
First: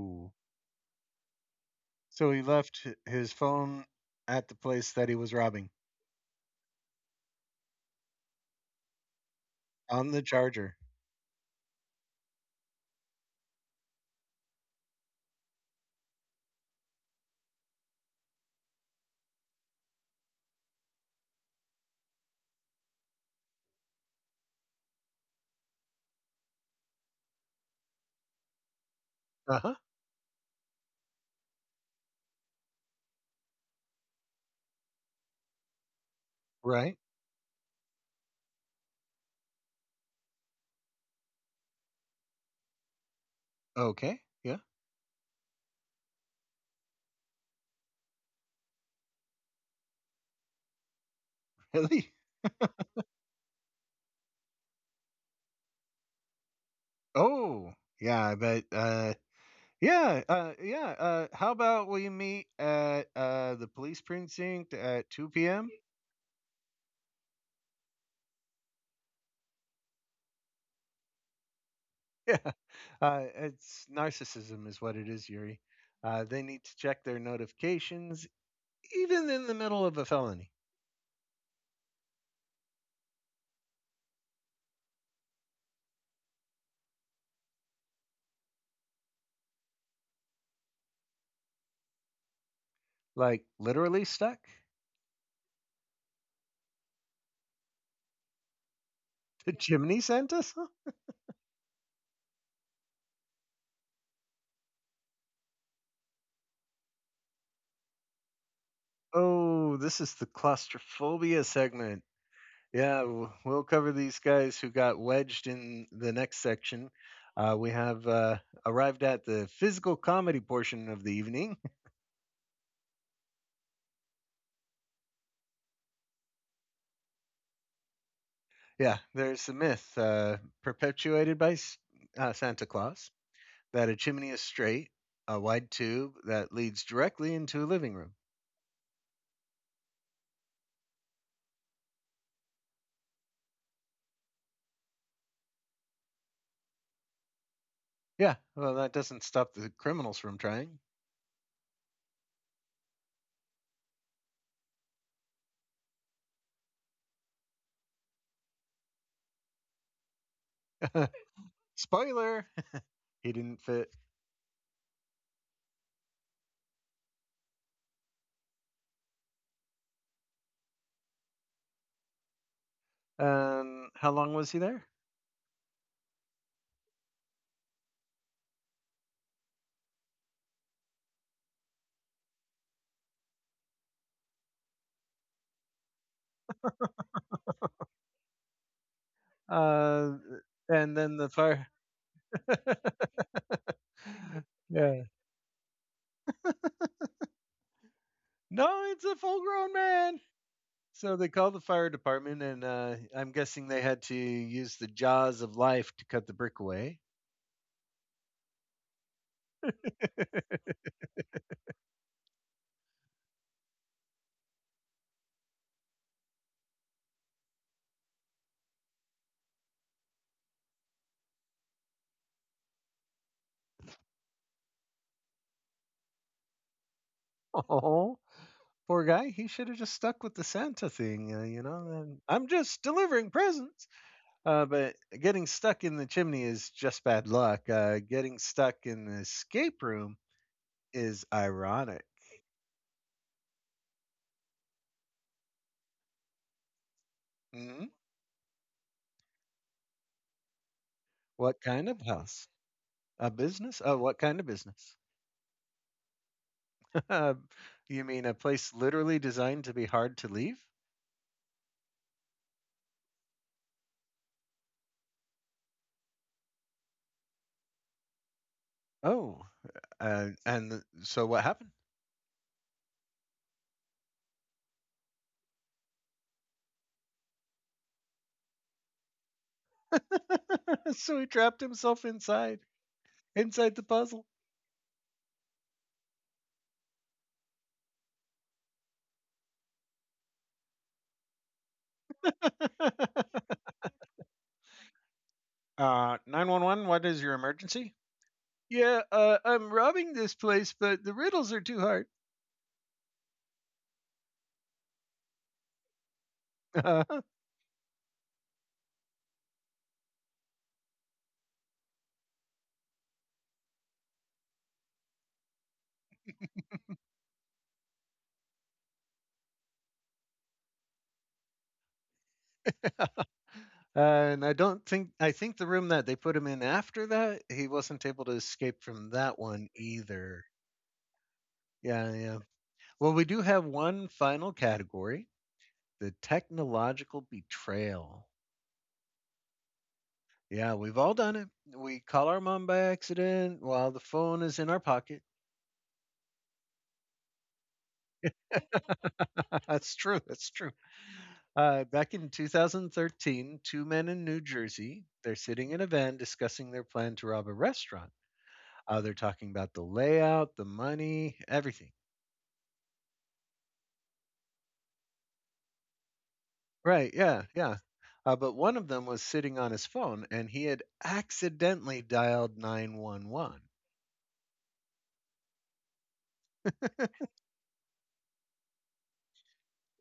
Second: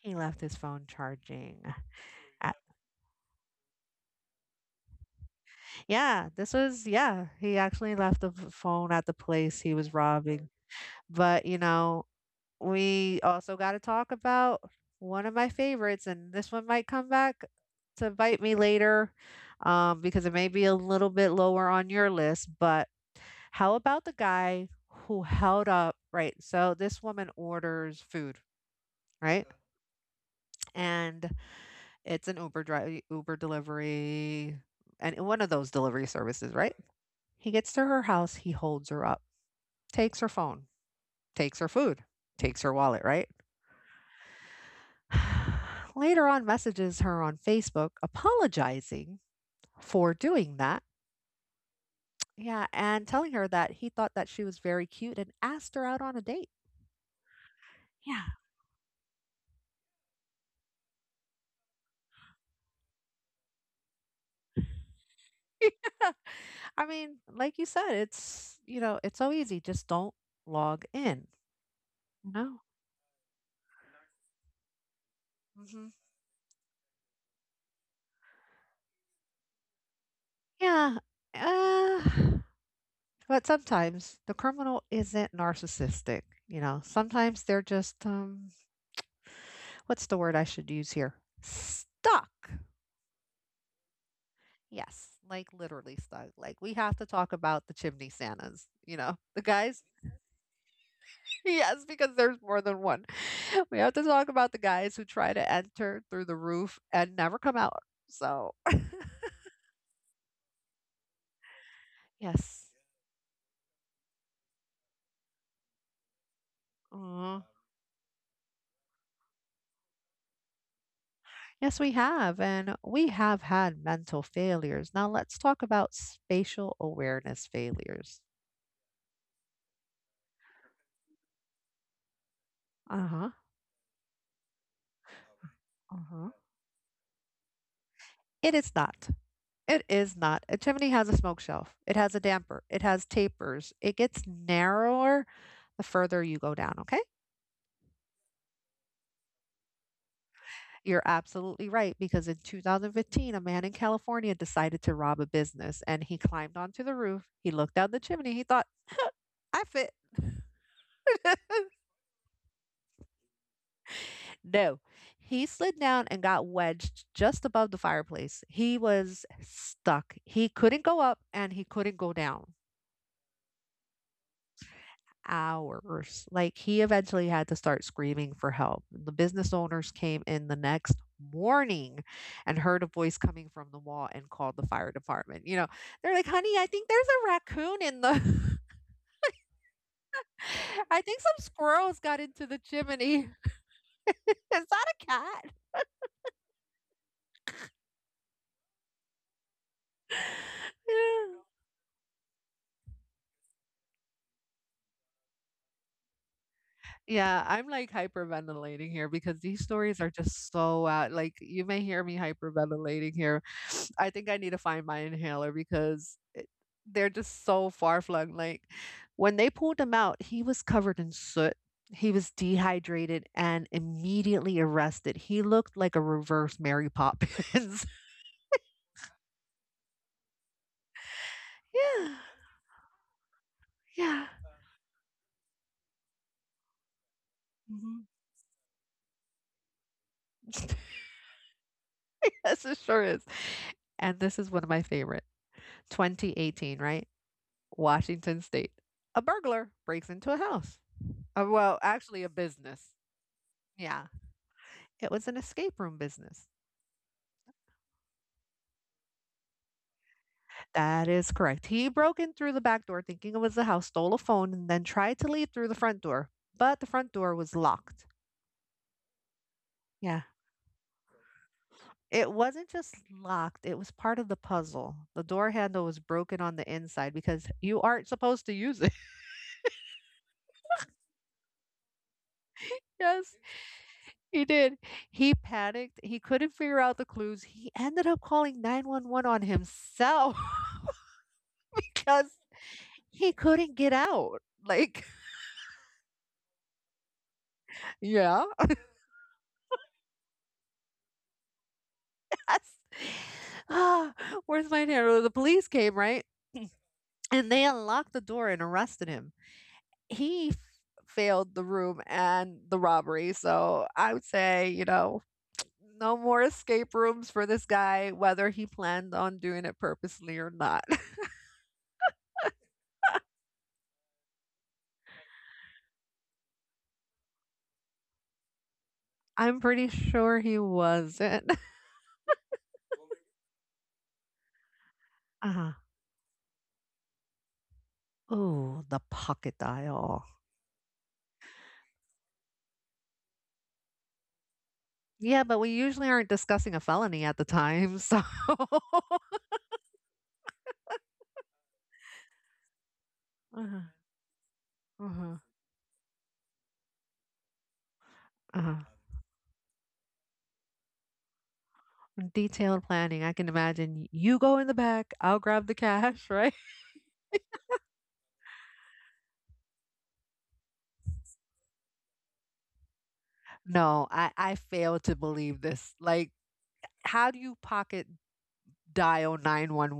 Speaker 2: he left his phone charging.
Speaker 1: so he
Speaker 2: at-
Speaker 1: left his phone at the place that he was robbing
Speaker 2: yeah, this was, yeah, he actually left the f- phone at the place he was
Speaker 1: on the
Speaker 2: robbing.
Speaker 1: charger.
Speaker 2: But, you know, we also got to talk about one of my favorites, and this one might come back to bite me later um, because it may be a little bit lower on your list, but how about the guy who held up, right? So this woman orders food, right?
Speaker 1: Uh huh.
Speaker 2: And it's an Uber drive, Uber delivery, and one of those delivery services, right?
Speaker 1: Right.
Speaker 2: He gets to her house, he holds her up, takes her phone, takes her food, takes her wallet, right?
Speaker 1: Okay. Yeah.
Speaker 2: Later on, messages her on Facebook apologizing for doing that.
Speaker 1: Really?
Speaker 2: Yeah, and telling her that he thought that she was very cute and asked her out on a date.
Speaker 1: Oh,
Speaker 2: Yeah.
Speaker 1: yeah, I bet, uh yeah, uh, yeah, uh, how about we meet at, uh, the police precinct at two p m?
Speaker 2: Yeah. I mean, like you said, it's you know, it's so easy. Just don't log in. You
Speaker 1: Yeah,
Speaker 2: know?
Speaker 1: uh, it's narcissism is what it is, Yuri.
Speaker 2: Hmm.
Speaker 1: Uh, they need to check their notifications even in the middle of a felony.
Speaker 2: Yeah. Uh, but sometimes the criminal isn't narcissistic. You know, sometimes they're just um, what's the word I should use here? Stuck.
Speaker 1: Like, literally stuck?
Speaker 2: Yes, like literally stuck. Like we have to talk about the chimney Santas. You know, the
Speaker 1: The
Speaker 2: guys.
Speaker 1: chimney sent us?
Speaker 2: Yes, because there's more than one. We have to talk about the guys who try to enter through the roof and never come out. So
Speaker 1: Oh, this is the claustrophobia segment.
Speaker 2: yes.
Speaker 1: Yeah, w- we'll cover these guys who got wedged in the next section.
Speaker 2: Aw.
Speaker 1: Uh, we have uh, arrived at the physical comedy portion of the evening.
Speaker 2: Yes, we have, and we have had mental failures. Now let's talk about spatial awareness failures.
Speaker 1: Yeah, there's the myth uh, perpetuated by S- uh, Santa Claus,
Speaker 2: Uh-huh.
Speaker 1: that a chimney is straight, a wide tube
Speaker 2: Uh-huh.
Speaker 1: that leads directly into a living room.
Speaker 2: It is not. It is not. A chimney has a smoke shelf. It has a damper. It has tapers. It gets narrower the further you go down, okay?
Speaker 1: Yeah, well, that doesn't stop the criminals from trying.
Speaker 2: You're absolutely right because in two thousand fifteen, a man in California decided to rob a business and he climbed onto the roof. He looked down the chimney. He thought, I fit.
Speaker 1: Spoiler! He didn't fit.
Speaker 2: No, he slid down and got wedged just above the fireplace. He was stuck. He couldn't go up and he couldn't go down.
Speaker 1: Um, how long was he there?
Speaker 2: Hours. Like he eventually had to start screaming for help. The business owners came in the next morning and heard a voice coming from the wall and called the fire department. You know, they're like, honey, I think there's a raccoon in the.
Speaker 1: Uh, and
Speaker 2: I
Speaker 1: then
Speaker 2: think
Speaker 1: the
Speaker 2: some
Speaker 1: fire.
Speaker 2: squirrels got into the chimney. Is that a
Speaker 1: Yeah.
Speaker 2: cat?
Speaker 1: No, it's a full grown man. So they
Speaker 2: Yeah.
Speaker 1: called the fire department, and uh, I'm guessing they had to use the jaws of life to cut the brick away.
Speaker 2: Yeah, I'm like hyperventilating here because these stories are just so out. Like you may hear me hyperventilating here. I think I need to find my inhaler because it, they're just so far flung. Like when they pulled him out, he was covered in soot. He was dehydrated and immediately arrested. He looked like a reverse Mary Poppins.
Speaker 1: Oh, poor guy. He should have just stuck with the Santa thing, uh, you know.
Speaker 2: Yeah,
Speaker 1: And I'm just delivering presents.
Speaker 2: yeah.
Speaker 1: Uh, but getting stuck in the chimney is just bad luck. Uh,
Speaker 2: Mhm.
Speaker 1: getting stuck in the escape room is ironic.
Speaker 2: Yes, it sure is. And this is one of my favorite. twenty eighteen, right?
Speaker 1: Mhm.
Speaker 2: Washington State. A burglar breaks into a house. Uh,
Speaker 1: What
Speaker 2: well,
Speaker 1: kind of
Speaker 2: actually, a
Speaker 1: house?
Speaker 2: business.
Speaker 1: A business? Oh,
Speaker 2: Yeah,
Speaker 1: what kind of business?
Speaker 2: it was an escape room business.
Speaker 1: Uh, you mean a place literally designed to be hard to leave?
Speaker 2: That is correct. He broke in through the back door thinking it was the house, stole a phone, and then tried to leave through the front door. But the front door was locked.
Speaker 1: Oh,
Speaker 2: Yeah.
Speaker 1: uh, and so what happened?
Speaker 2: It wasn't just locked, it was part of the puzzle. The door handle was broken on the inside because you aren't supposed to use it.
Speaker 1: So he trapped himself inside,
Speaker 2: Yes,
Speaker 1: inside the puzzle.
Speaker 2: he did. He panicked. He couldn't figure out the clues. He ended up calling nine one one on himself. Because he
Speaker 1: uh,
Speaker 2: couldn't get out. Like,
Speaker 1: nine one one, what is your emergency?
Speaker 2: yeah.
Speaker 1: Yeah, uh, I'm robbing this place, but the riddles are too hard.
Speaker 2: That's, ah, where's my hair? Well, the police came, right? And they unlocked the door and arrested him. He f- failed the room and the robbery. So I would say, you know, no more escape rooms for this guy, whether he planned on doing it purposely or not.
Speaker 1: Uh, and I don't think, I think the room that they put him in after that, he wasn't able to escape from that
Speaker 2: I'm
Speaker 1: one
Speaker 2: pretty sure
Speaker 1: either.
Speaker 2: he wasn't.
Speaker 1: Yeah, yeah. Well, we do have one final category.
Speaker 2: Uh,
Speaker 1: The technological betrayal.
Speaker 2: oh, the pocket dial.
Speaker 1: Yeah, we've all done it. We call our mom by accident while the phone is in our pocket.
Speaker 2: Yeah, but we usually aren't discussing a felony at the time, so
Speaker 1: That's true. That's true. Uh, back in twenty thirteen, two
Speaker 2: Uh-huh,
Speaker 1: men in New Jersey, they're
Speaker 2: uh-huh,
Speaker 1: sitting in a van discussing their plan to rob a restaurant.
Speaker 2: uh-huh.
Speaker 1: Uh, they're talking about the layout, the money, everything.
Speaker 2: Detailed planning, I can imagine you go in the back, I'll grab the cash, right?
Speaker 1: Right. Yeah. Yeah. Uh, but one of them was sitting on his phone and he had accidentally dialed nine one one.
Speaker 2: No, I I fail to believe this, like, how do you pocket dial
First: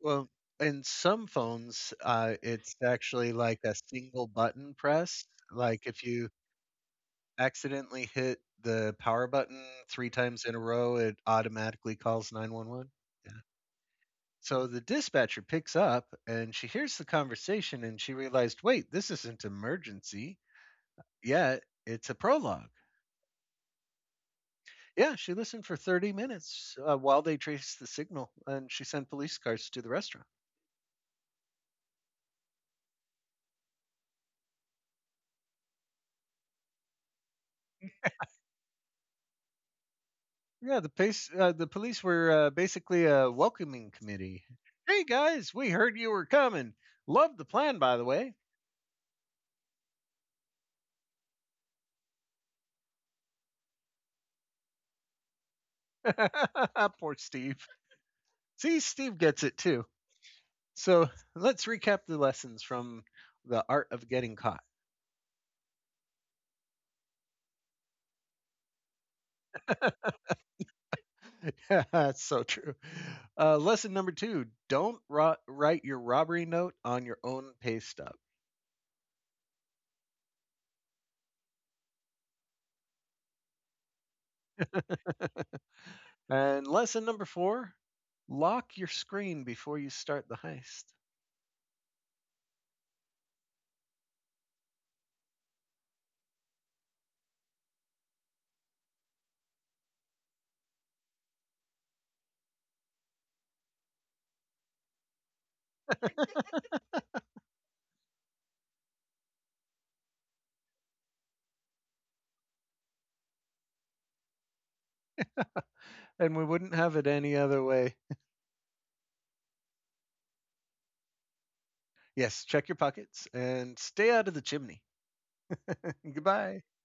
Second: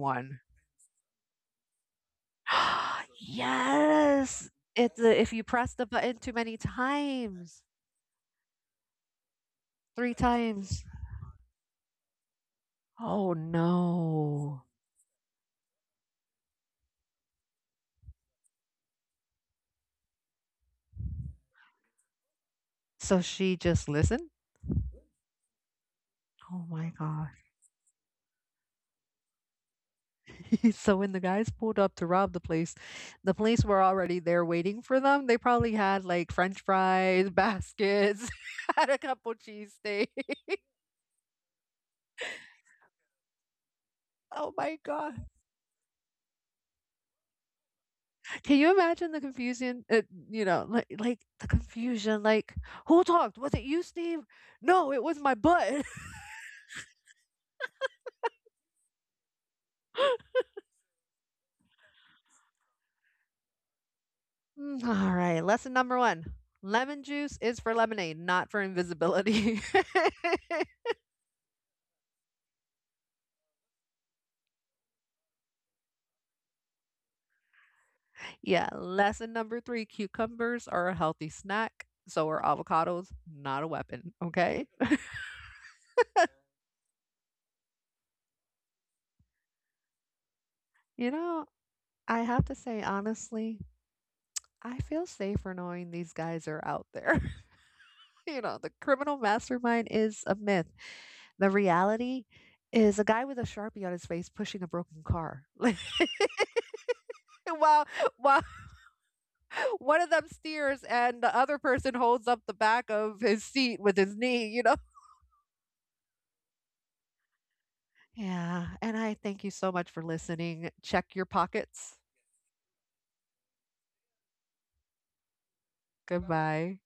Speaker 1: Well, in some phones, uh, it's actually like a single
Speaker 2: Yes!
Speaker 1: button
Speaker 2: It's a
Speaker 1: press.
Speaker 2: if you press the
Speaker 1: Like if
Speaker 2: button
Speaker 1: you
Speaker 2: too many times,
Speaker 1: accidentally hit the power button three
Speaker 2: three
Speaker 1: times in a
Speaker 2: times.
Speaker 1: row, it automatically calls nine one one.
Speaker 2: Oh,
Speaker 1: Yeah.
Speaker 2: no.
Speaker 1: So the dispatcher picks up and she hears the conversation and she realized, wait, this isn't emergency. Yeah, it's a prologue.
Speaker 2: So she just listened?
Speaker 1: Yeah, she listened for thirty
Speaker 2: Oh
Speaker 1: minutes
Speaker 2: my
Speaker 1: uh, while
Speaker 2: god.
Speaker 1: they traced the signal and she sent police cars to the restaurant.
Speaker 2: So when the guys pulled up to rob the place, the police were already there waiting for them. They probably had like French fries, baskets, had a couple cheesesteak.
Speaker 1: Yeah, the pace, uh, the police were uh, basically a welcoming committee.
Speaker 2: Oh my
Speaker 1: Hey
Speaker 2: god.
Speaker 1: guys, we heard you were coming. Love the plan, by the way.
Speaker 2: Can you imagine the confusion? Uh, you know, like like the confusion. Like who talked? Was it you, Steve? No, it was my butt.
Speaker 1: Poor Steve. See, Steve gets it too. So let's recap the lessons from the art of getting caught.
Speaker 2: Mm, all right. Lesson number one: lemon juice is for lemonade, not for invisibility.
Speaker 1: That's so true. Uh, lesson number two: don't ro- write your robbery note on your own pay stub.
Speaker 2: Yeah, lesson number three cucumbers are a healthy snack. So are avocados, not a weapon. Okay.
Speaker 1: And lesson number four: lock your screen before you start the heist.
Speaker 2: You know, I have to say, honestly, I feel safer knowing these guys are out there. You know, the criminal mastermind is a myth. The reality is a guy with a sharpie on his face pushing a broken car. Like, while, while one of them steers and the other person holds up the back of his seat with his knee, you know?
Speaker 1: And we wouldn't have it any other way.
Speaker 2: Yeah. And I thank you so much for listening. Check your pockets.
Speaker 1: Yes, check your pockets and stay out of the chimney. Goodbye.
Speaker 2: Goodbye.